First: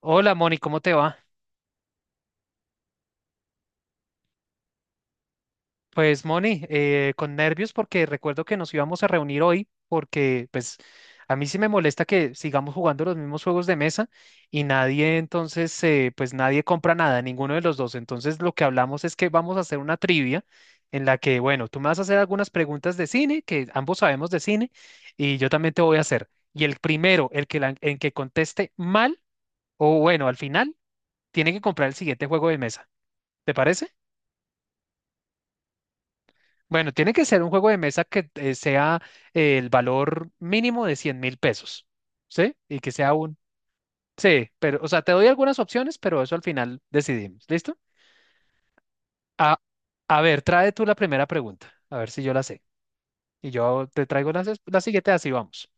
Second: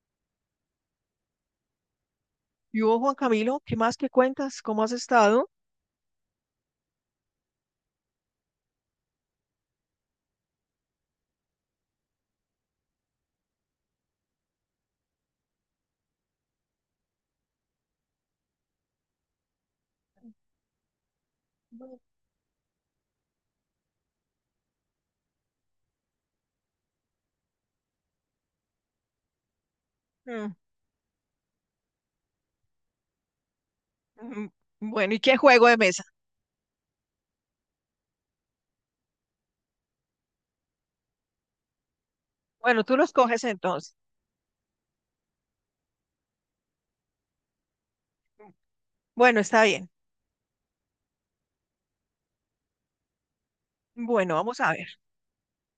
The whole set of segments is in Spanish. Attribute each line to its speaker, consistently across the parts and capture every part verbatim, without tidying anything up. Speaker 1: Hola Moni, ¿cómo te va?
Speaker 2: Y vos, Juan Camilo, ¿qué más que cuentas? ¿Cómo has estado?
Speaker 1: Pues Moni, eh, con nervios porque recuerdo que nos íbamos a reunir hoy porque pues a mí sí me molesta que sigamos jugando los mismos juegos de mesa y nadie entonces, eh, pues nadie compra nada, ninguno de los dos. Entonces lo que hablamos es que vamos a hacer una trivia en la que, bueno, tú me vas a hacer algunas preguntas de cine, que ambos sabemos de cine, y yo también te voy a hacer. Y el primero, el que, la- el que conteste mal o bueno, al
Speaker 2: Mm,
Speaker 1: final, tiene que comprar el siguiente juego de mesa. ¿Te parece?
Speaker 2: mm, Bueno, ¿y qué juego de mesa?
Speaker 1: Bueno, tiene que ser un juego de mesa que eh, sea eh, el valor mínimo de cien mil pesos, ¿sí? Y
Speaker 2: Bueno,
Speaker 1: que
Speaker 2: tú
Speaker 1: sea
Speaker 2: los
Speaker 1: un...
Speaker 2: coges entonces.
Speaker 1: Sí, pero, o sea, te doy algunas opciones, pero eso al final decidimos, ¿listo?
Speaker 2: Bueno,
Speaker 1: A,
Speaker 2: está bien.
Speaker 1: a ver, trae tú la primera pregunta, a ver si yo la sé. Y yo te traigo
Speaker 2: Bueno,
Speaker 1: la, ses-
Speaker 2: vamos a
Speaker 1: la
Speaker 2: ver.
Speaker 1: siguiente, así vamos.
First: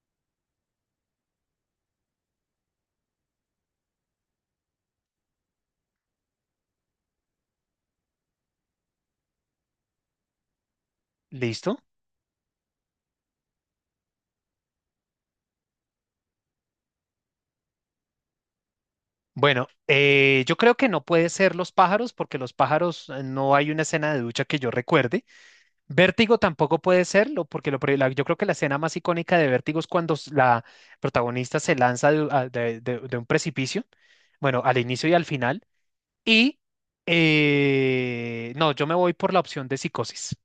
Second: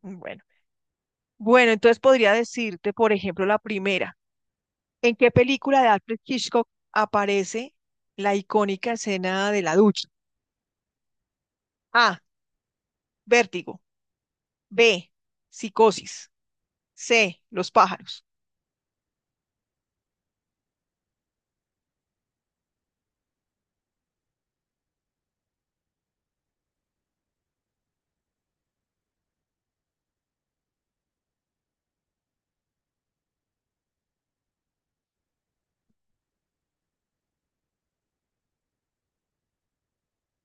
Speaker 2: Bueno, bueno, entonces podría decirte, por ejemplo, la primera. ¿En qué película de Alfred Hitchcock aparece la icónica escena de la ducha?
Speaker 1: ¿Listo?
Speaker 2: A. Vértigo. B. Psicosis. C. Los pájaros.
Speaker 1: Bueno, eh, yo creo que no puede ser los pájaros, porque los pájaros eh, no hay una escena de ducha que yo recuerde. Vértigo tampoco puede serlo, porque lo, pri- la- yo creo que la escena más icónica de Vértigo es cuando s- la protagonista se lanza de, a- de- de- de un precipicio, bueno, al inicio y al final. Y eh, no, yo me voy por la opción de psicosis.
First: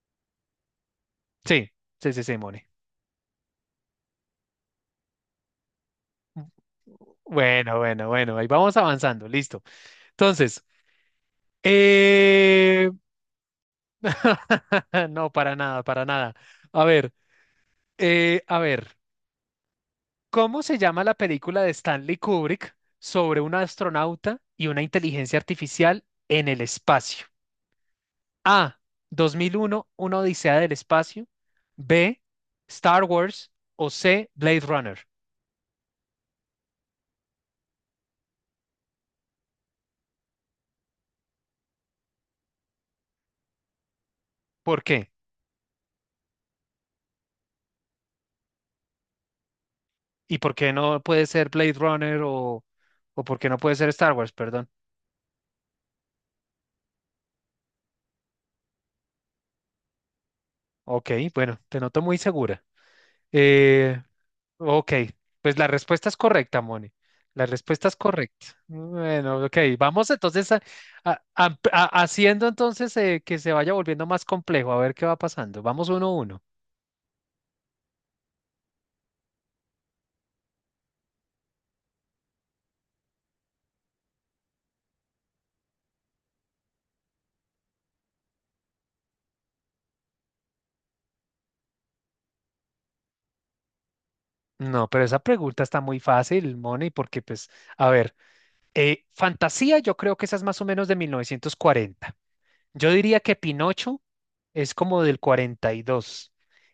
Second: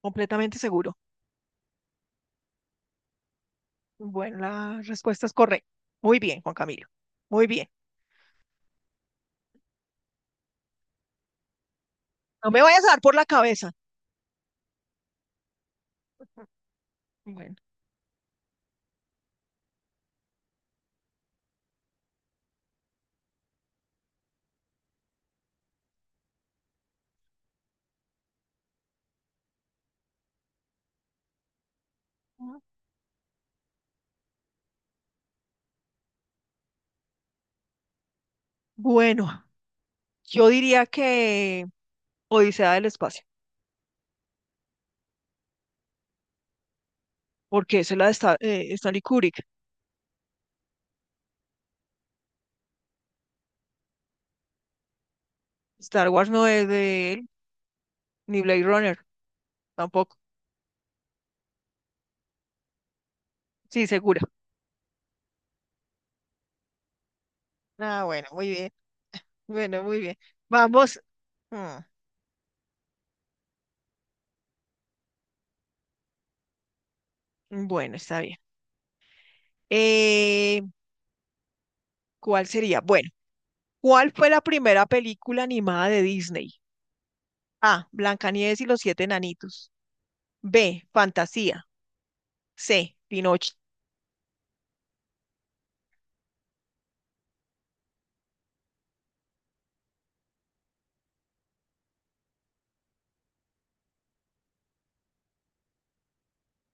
Speaker 2: Completamente seguro.
Speaker 1: Sí, sí, sí, sí, Moni.
Speaker 2: Bueno, la respuesta es correcta. Muy bien, Juan Camilo. Muy bien.
Speaker 1: Bueno, bueno, bueno, ahí vamos avanzando, listo. Entonces,
Speaker 2: No me vayas a
Speaker 1: eh,
Speaker 2: dar por la cabeza.
Speaker 1: no, para nada, para nada. A ver,
Speaker 2: Bueno.
Speaker 1: eh, a ver. ¿Cómo se llama la película de Stanley Kubrick sobre un astronauta y una inteligencia artificial en el espacio? A. dos mil uno, una odisea del espacio. B. Star Wars. O C. Blade Runner.
Speaker 2: Bueno, yo diría que Odisea del Espacio,
Speaker 1: ¿Por qué?
Speaker 2: porque esa es la de Sta- eh, Stanley Kubrick.
Speaker 1: ¿Y por qué no puede ser Blade Runner o, o por qué no puede ser Star Wars? Perdón.
Speaker 2: Star Wars no es de él, ni Blade Runner tampoco.
Speaker 1: Ok, bueno, te noto muy segura.
Speaker 2: Sí,
Speaker 1: Eh,
Speaker 2: segura.
Speaker 1: Ok, pues la respuesta es correcta, Moni. La respuesta es
Speaker 2: Ah, bueno,
Speaker 1: correcta.
Speaker 2: muy bien.
Speaker 1: Bueno, ok,
Speaker 2: Bueno, muy
Speaker 1: vamos
Speaker 2: bien.
Speaker 1: entonces a-
Speaker 2: Vamos.
Speaker 1: a- a-
Speaker 2: Mm,
Speaker 1: a- haciendo entonces eh, que se vaya volviendo más complejo, a ver qué va pasando. Vamos uno a uno.
Speaker 2: Bueno, está bien. Eh, ¿Cuál sería? Bueno, ¿cuál fue la primera película animada de Disney? A. Blancanieves y los siete enanitos. B. Fantasía. C. Pinocho.
Speaker 1: No, pero esa pregunta está muy fácil, Moni, porque pues, a ver, eh, fantasía, yo creo que esa es más o menos de mil novecientos cuarenta. Yo diría que Pinocho es como del cuarenta y dos.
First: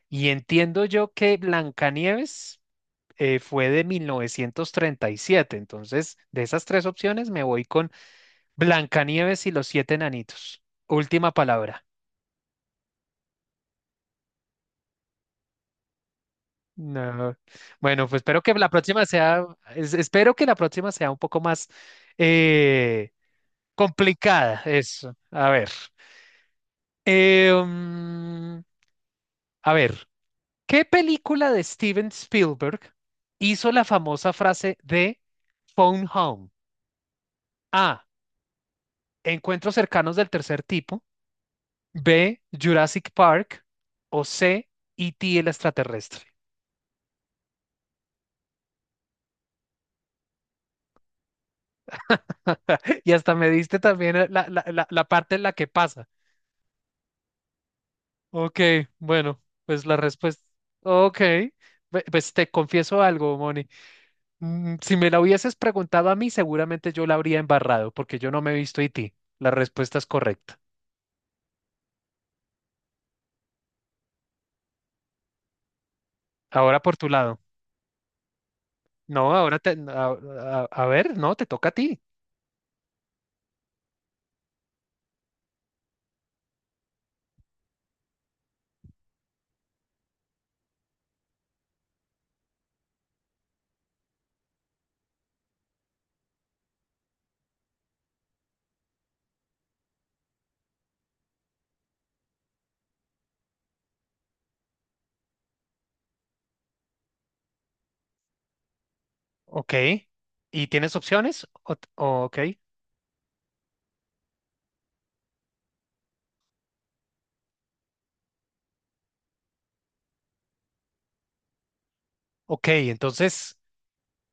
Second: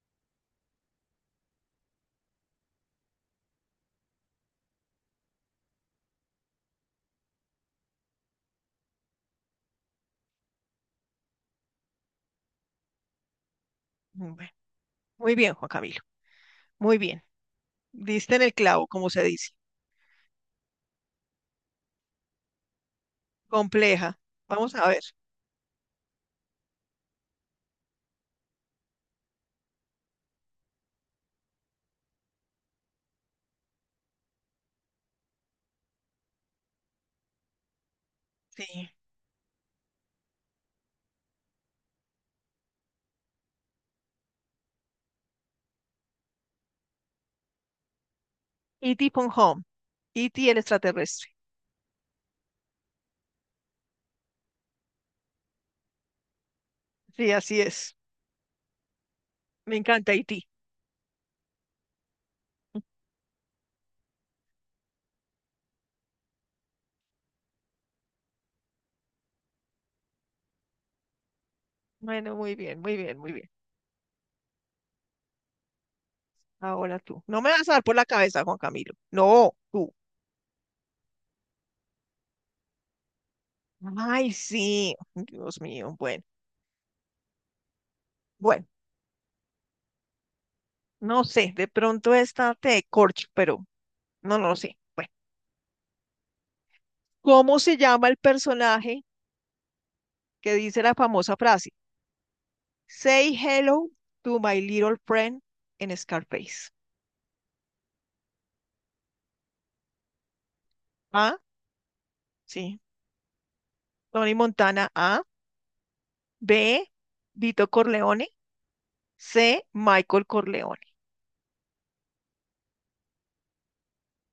Speaker 1: Y entiendo yo que Blancanieves eh, fue de mil novecientos treinta y siete. Entonces, de esas tres opciones me voy con Blancanieves y los siete enanitos. Última palabra.
Speaker 2: Mm, bueno, muy bien, Juan Camilo. Muy bien.
Speaker 1: No. Bueno, pues
Speaker 2: Diste
Speaker 1: espero
Speaker 2: en el
Speaker 1: que la
Speaker 2: clavo,
Speaker 1: próxima
Speaker 2: como se
Speaker 1: sea,
Speaker 2: dice.
Speaker 1: es- espero que la próxima sea un poco más eh,
Speaker 2: Compleja.
Speaker 1: complicada.
Speaker 2: Vamos a ver.
Speaker 1: Eso. A ver. Eh, mm, a ver, ¿qué película de Steven Spielberg hizo la famosa frase de Phone Home? A.
Speaker 2: Sí.
Speaker 1: Encuentros cercanos del tercer tipo. B, Jurassic Park o C, E T el extraterrestre.
Speaker 2: E T. Pon Home. E T el extraterrestre.
Speaker 1: Y hasta me diste también eh, la, la, la, la parte en la que pasa.
Speaker 2: Sí, así es.
Speaker 1: Ok, bueno,
Speaker 2: Me
Speaker 1: pues la
Speaker 2: encanta
Speaker 1: respuesta.
Speaker 2: E T.
Speaker 1: Ok, Pe- pues te confieso algo, Moni. Mm, Si me la hubieses preguntado a mí, seguramente yo la habría embarrado, porque yo no me he visto E T. La respuesta es correcta.
Speaker 2: Bueno, muy bien, muy bien, muy bien.
Speaker 1: Ahora por
Speaker 2: Ahora
Speaker 1: tu
Speaker 2: tú.
Speaker 1: lado.
Speaker 2: No me vas a dar por la cabeza, Juan Camilo.
Speaker 1: No,
Speaker 2: No,
Speaker 1: ahora te...
Speaker 2: tú.
Speaker 1: A, a- a ver, no, te toca a ti.
Speaker 2: Ay, sí. Dios mío. Bueno, bueno. No sé, de pronto esta te corcho, pero no, no lo sé. Bueno, ¿cómo se llama el personaje que dice la famosa frase? Say hello to my little friend en Scarface.
Speaker 1: Ok. ¿Y tienes
Speaker 2: ¿Ah?
Speaker 1: opciones? O- o- ok.
Speaker 2: Sí. Tony Montana A. B. Vito Corleone. C. Michael Corleone.
Speaker 1: Ok, entonces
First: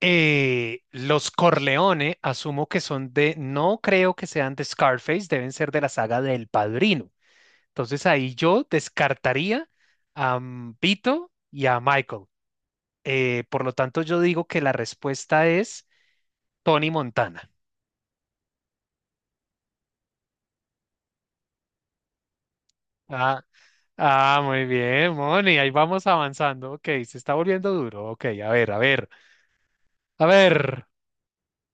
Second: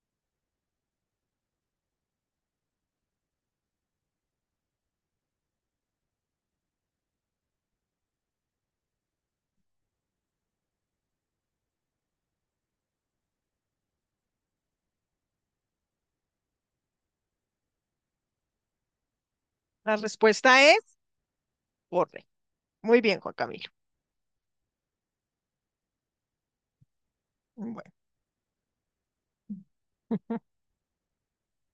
Speaker 1: eh, los Corleone asumo que son de, no creo que sean de Scarface, deben ser de la saga del Padrino. Entonces ahí yo descartaría a mm, Vito y a Michael. Eh, por lo tanto, yo digo que la respuesta es Tony Montana.
Speaker 2: La respuesta es corre. Muy bien, Juan
Speaker 1: Ah,
Speaker 2: Camilo.
Speaker 1: ah, muy bien, Moni, ahí vamos avanzando. Ok, se está volviendo
Speaker 2: Bueno.
Speaker 1: duro. Ok, a ver, a ver, a ver.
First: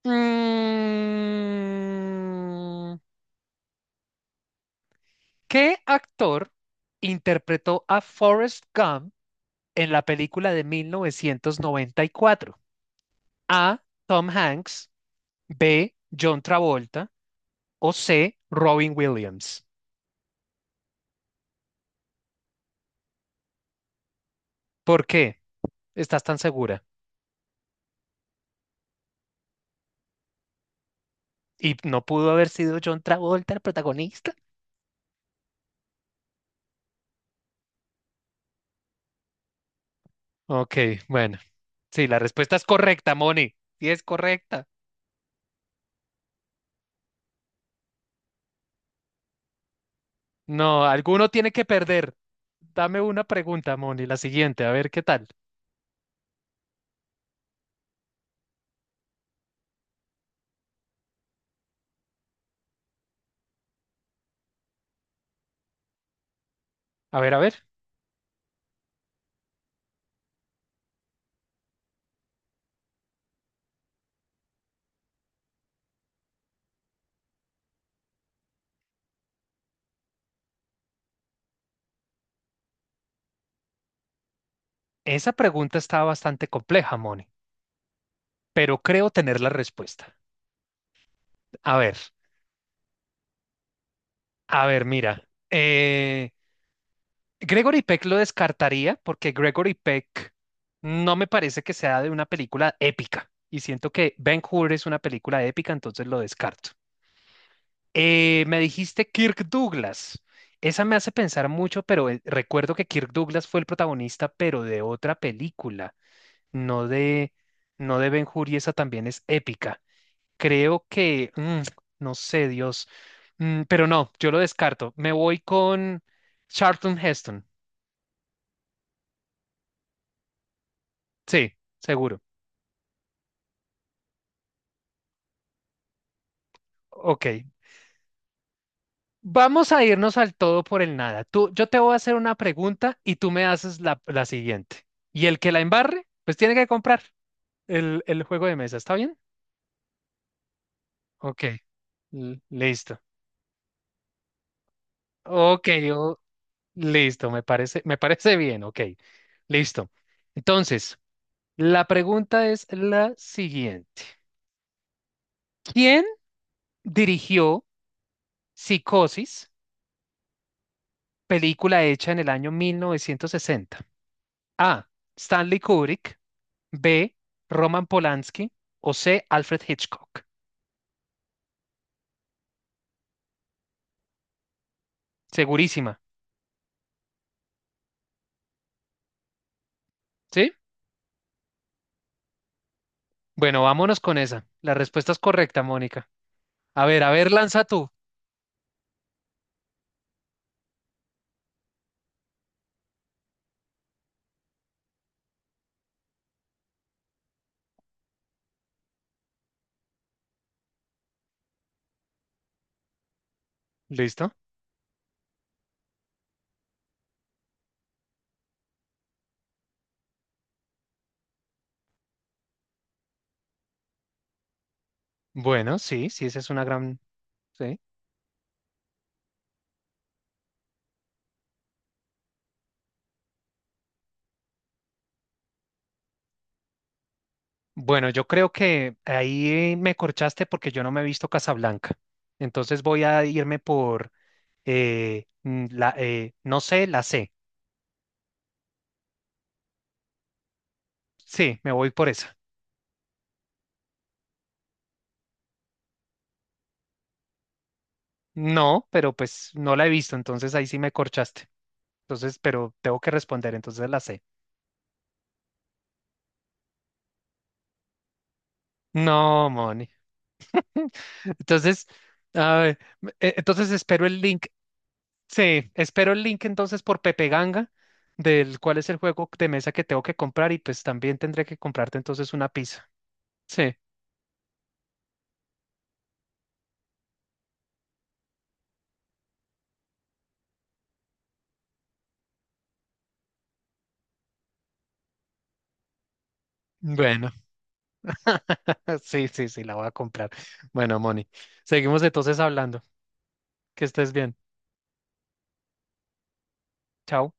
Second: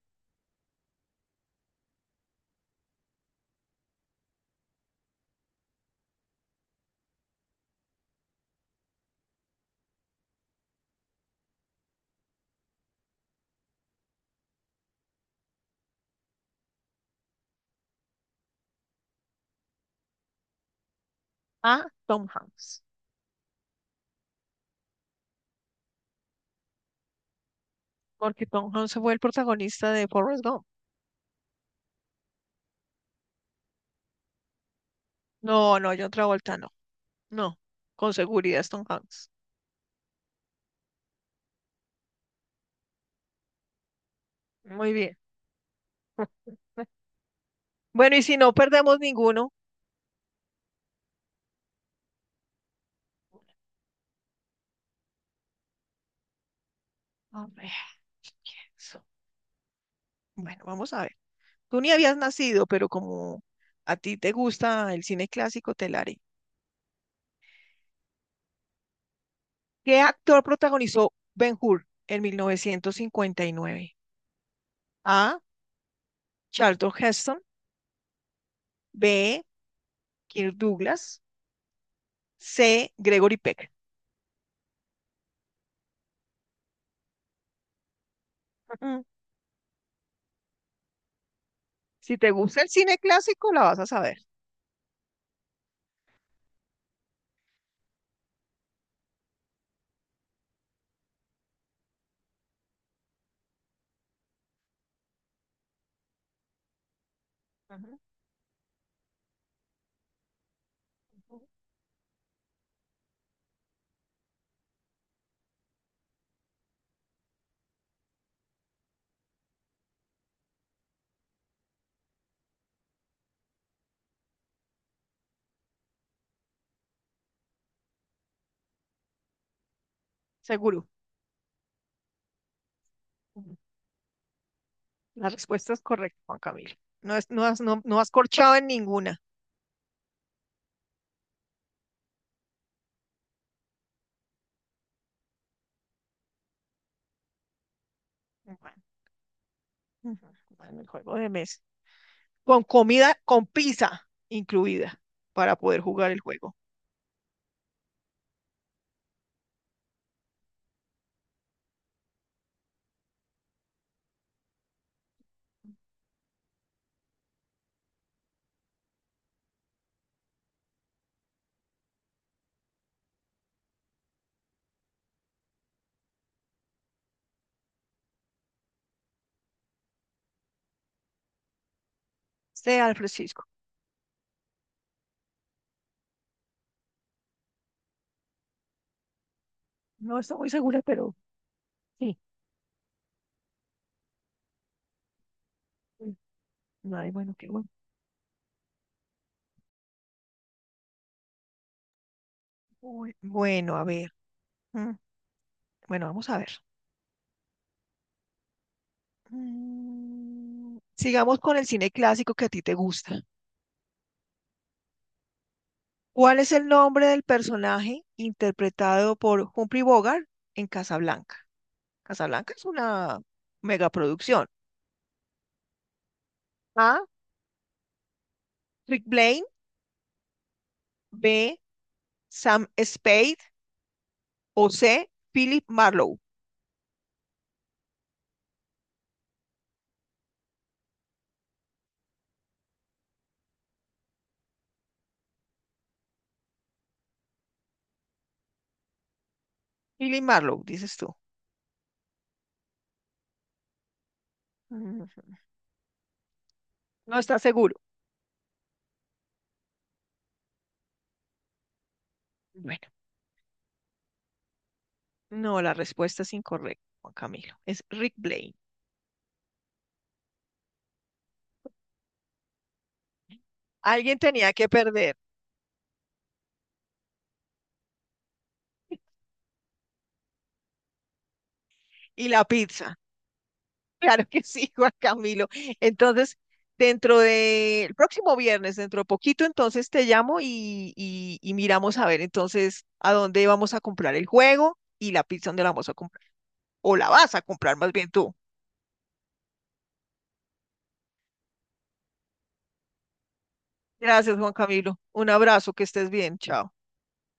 Speaker 1: Mm, ¿qué actor interpretó a Forrest Gump en la película de mil novecientos noventa y cuatro? A. Tom Hanks, B. John Travolta o C. Robin Williams.
Speaker 2: A. Tom Hanks.
Speaker 1: ¿Por qué estás tan segura?
Speaker 2: Porque Tom Hanks fue el protagonista de Forrest Gump.
Speaker 1: ¿Y no pudo haber sido John Travolta el protagonista?
Speaker 2: No, no, John Travolta no. No. Con seguridad es Tom Hanks.
Speaker 1: Ok, bueno, sí, la respuesta es correcta, Moni. Sí, es correcta.
Speaker 2: Muy bien. Bueno, y si no perdemos ninguno.
Speaker 1: No, alguno tiene que perder. Dame una pregunta, Moni, la siguiente, a ver qué tal.
Speaker 2: A ver, pienso. Bueno, vamos a ver. Tú ni habías nacido, pero como a ti te gusta el cine clásico, te la haré.
Speaker 1: A ver, a ver.
Speaker 2: ¿Qué actor protagonizó Ben-Hur en mil novecientos cincuenta y nueve? A. Charlton Heston. B. Kirk Douglas. C. Gregory Peck.
Speaker 1: Esa pregunta está bastante compleja, Moni, pero creo tener la respuesta. A ver,
Speaker 2: Si te gusta el cine clásico, la vas a saber.
Speaker 1: a ver, mira. eh, Gregory Peck lo descartaría porque Gregory Peck no me parece que sea de una película épica y siento que Ben-Hur es una película épica, entonces lo descarto.
Speaker 2: Ujú.
Speaker 1: Eh, me dijiste Kirk Douglas. Esa me hace pensar mucho, pero eh, recuerdo que Kirk Douglas fue el protagonista, pero de otra película, no de, no de Ben-Hur y esa también es épica. Creo que, mm, no sé, Dios. Mm, pero no, yo lo descarto. Me voy con Charlton Heston.
Speaker 2: Seguro.
Speaker 1: Sí, seguro.
Speaker 2: La respuesta es correcta, Juan Camilo. No,
Speaker 1: Ok.
Speaker 2: es, no, has, no, no has corchado en ninguna.
Speaker 1: Vamos a irnos al todo por el nada. Tú, yo te voy a hacer una pregunta y tú me haces la, la siguiente. Y el que la embarre, pues tiene que comprar el, el juego de
Speaker 2: Bueno,
Speaker 1: mesa. ¿Está bien?
Speaker 2: bueno, el juego de
Speaker 1: Ok.
Speaker 2: mesa.
Speaker 1: l-
Speaker 2: Con
Speaker 1: Listo.
Speaker 2: comida, con pizza incluida para
Speaker 1: Ok,
Speaker 2: poder jugar
Speaker 1: yo,
Speaker 2: el juego.
Speaker 1: listo. Me parece, me parece bien. Ok. Listo. Entonces, la pregunta es la siguiente. Dirigió Psicosis, película hecha en el año mil novecientos sesenta. A. Stanley Kubrick. B. Roman Polanski. O C. Alfred Hitchcock.
Speaker 2: Sea al Francisco.
Speaker 1: Segurísima.
Speaker 2: No estoy muy
Speaker 1: ¿Sí?
Speaker 2: segura, pero sí.
Speaker 1: Bueno, vámonos con esa. La respuesta es correcta, Mónica.
Speaker 2: Mm,
Speaker 1: A ver,
Speaker 2: Ay,
Speaker 1: a ver,
Speaker 2: bueno, qué
Speaker 1: lanza
Speaker 2: bueno.
Speaker 1: tú.
Speaker 2: Uy, bueno, a ver. mm, Bueno, vamos a ver. Mm, Sigamos con el cine clásico que a ti te gusta.
Speaker 1: ¿Listo?
Speaker 2: ¿Cuál es el nombre del personaje interpretado por Humphrey Bogart en Casablanca? Casablanca es una megaproducción.
Speaker 1: Bueno, sí, sí, esa es una gran...
Speaker 2: A.
Speaker 1: Sí.
Speaker 2: Rick Blaine. B. Sam Spade. O C. Philip Marlowe.
Speaker 1: Bueno, yo creo que ahí me corchaste porque yo no me he visto Casablanca. Entonces voy a irme por, eh, mm, la, eh, no sé, la C.
Speaker 2: Philip Marlowe, dices tú.
Speaker 1: Sí, me voy por esa.
Speaker 2: Mm, No estás seguro.
Speaker 1: No, pero pues no la he visto, entonces ahí sí me corchaste. Entonces, pero
Speaker 2: Bueno,
Speaker 1: tengo que responder, entonces la sé.
Speaker 2: no, la respuesta es incorrecta, Juan Camilo. Es Rick Blaine.
Speaker 1: No, Moni. Entonces, a ver, m- e- entonces espero
Speaker 2: Alguien
Speaker 1: el link.
Speaker 2: tenía que perder.
Speaker 1: Sí, espero el link entonces por Pepe Ganga, del cuál es el juego de mesa que tengo que comprar y pues también tendré que comprarte
Speaker 2: Y
Speaker 1: entonces
Speaker 2: la
Speaker 1: una pizza.
Speaker 2: pizza.
Speaker 1: Sí,
Speaker 2: Claro que sí, Juan Camilo. Entonces, dentro de el próximo viernes, dentro de poquito, entonces te llamo y, y y miramos a ver entonces a dónde vamos a comprar el juego y la pizza donde la vamos a comprar. O la
Speaker 1: bueno.
Speaker 2: vas a comprar más bien tú.
Speaker 1: Sí, sí, sí, la voy a comprar. Bueno, Moni, seguimos entonces hablando. Que estés bien.
Speaker 2: Gracias, Juan Camilo. Un abrazo, que estés bien. Chao.
Speaker 1: Chao.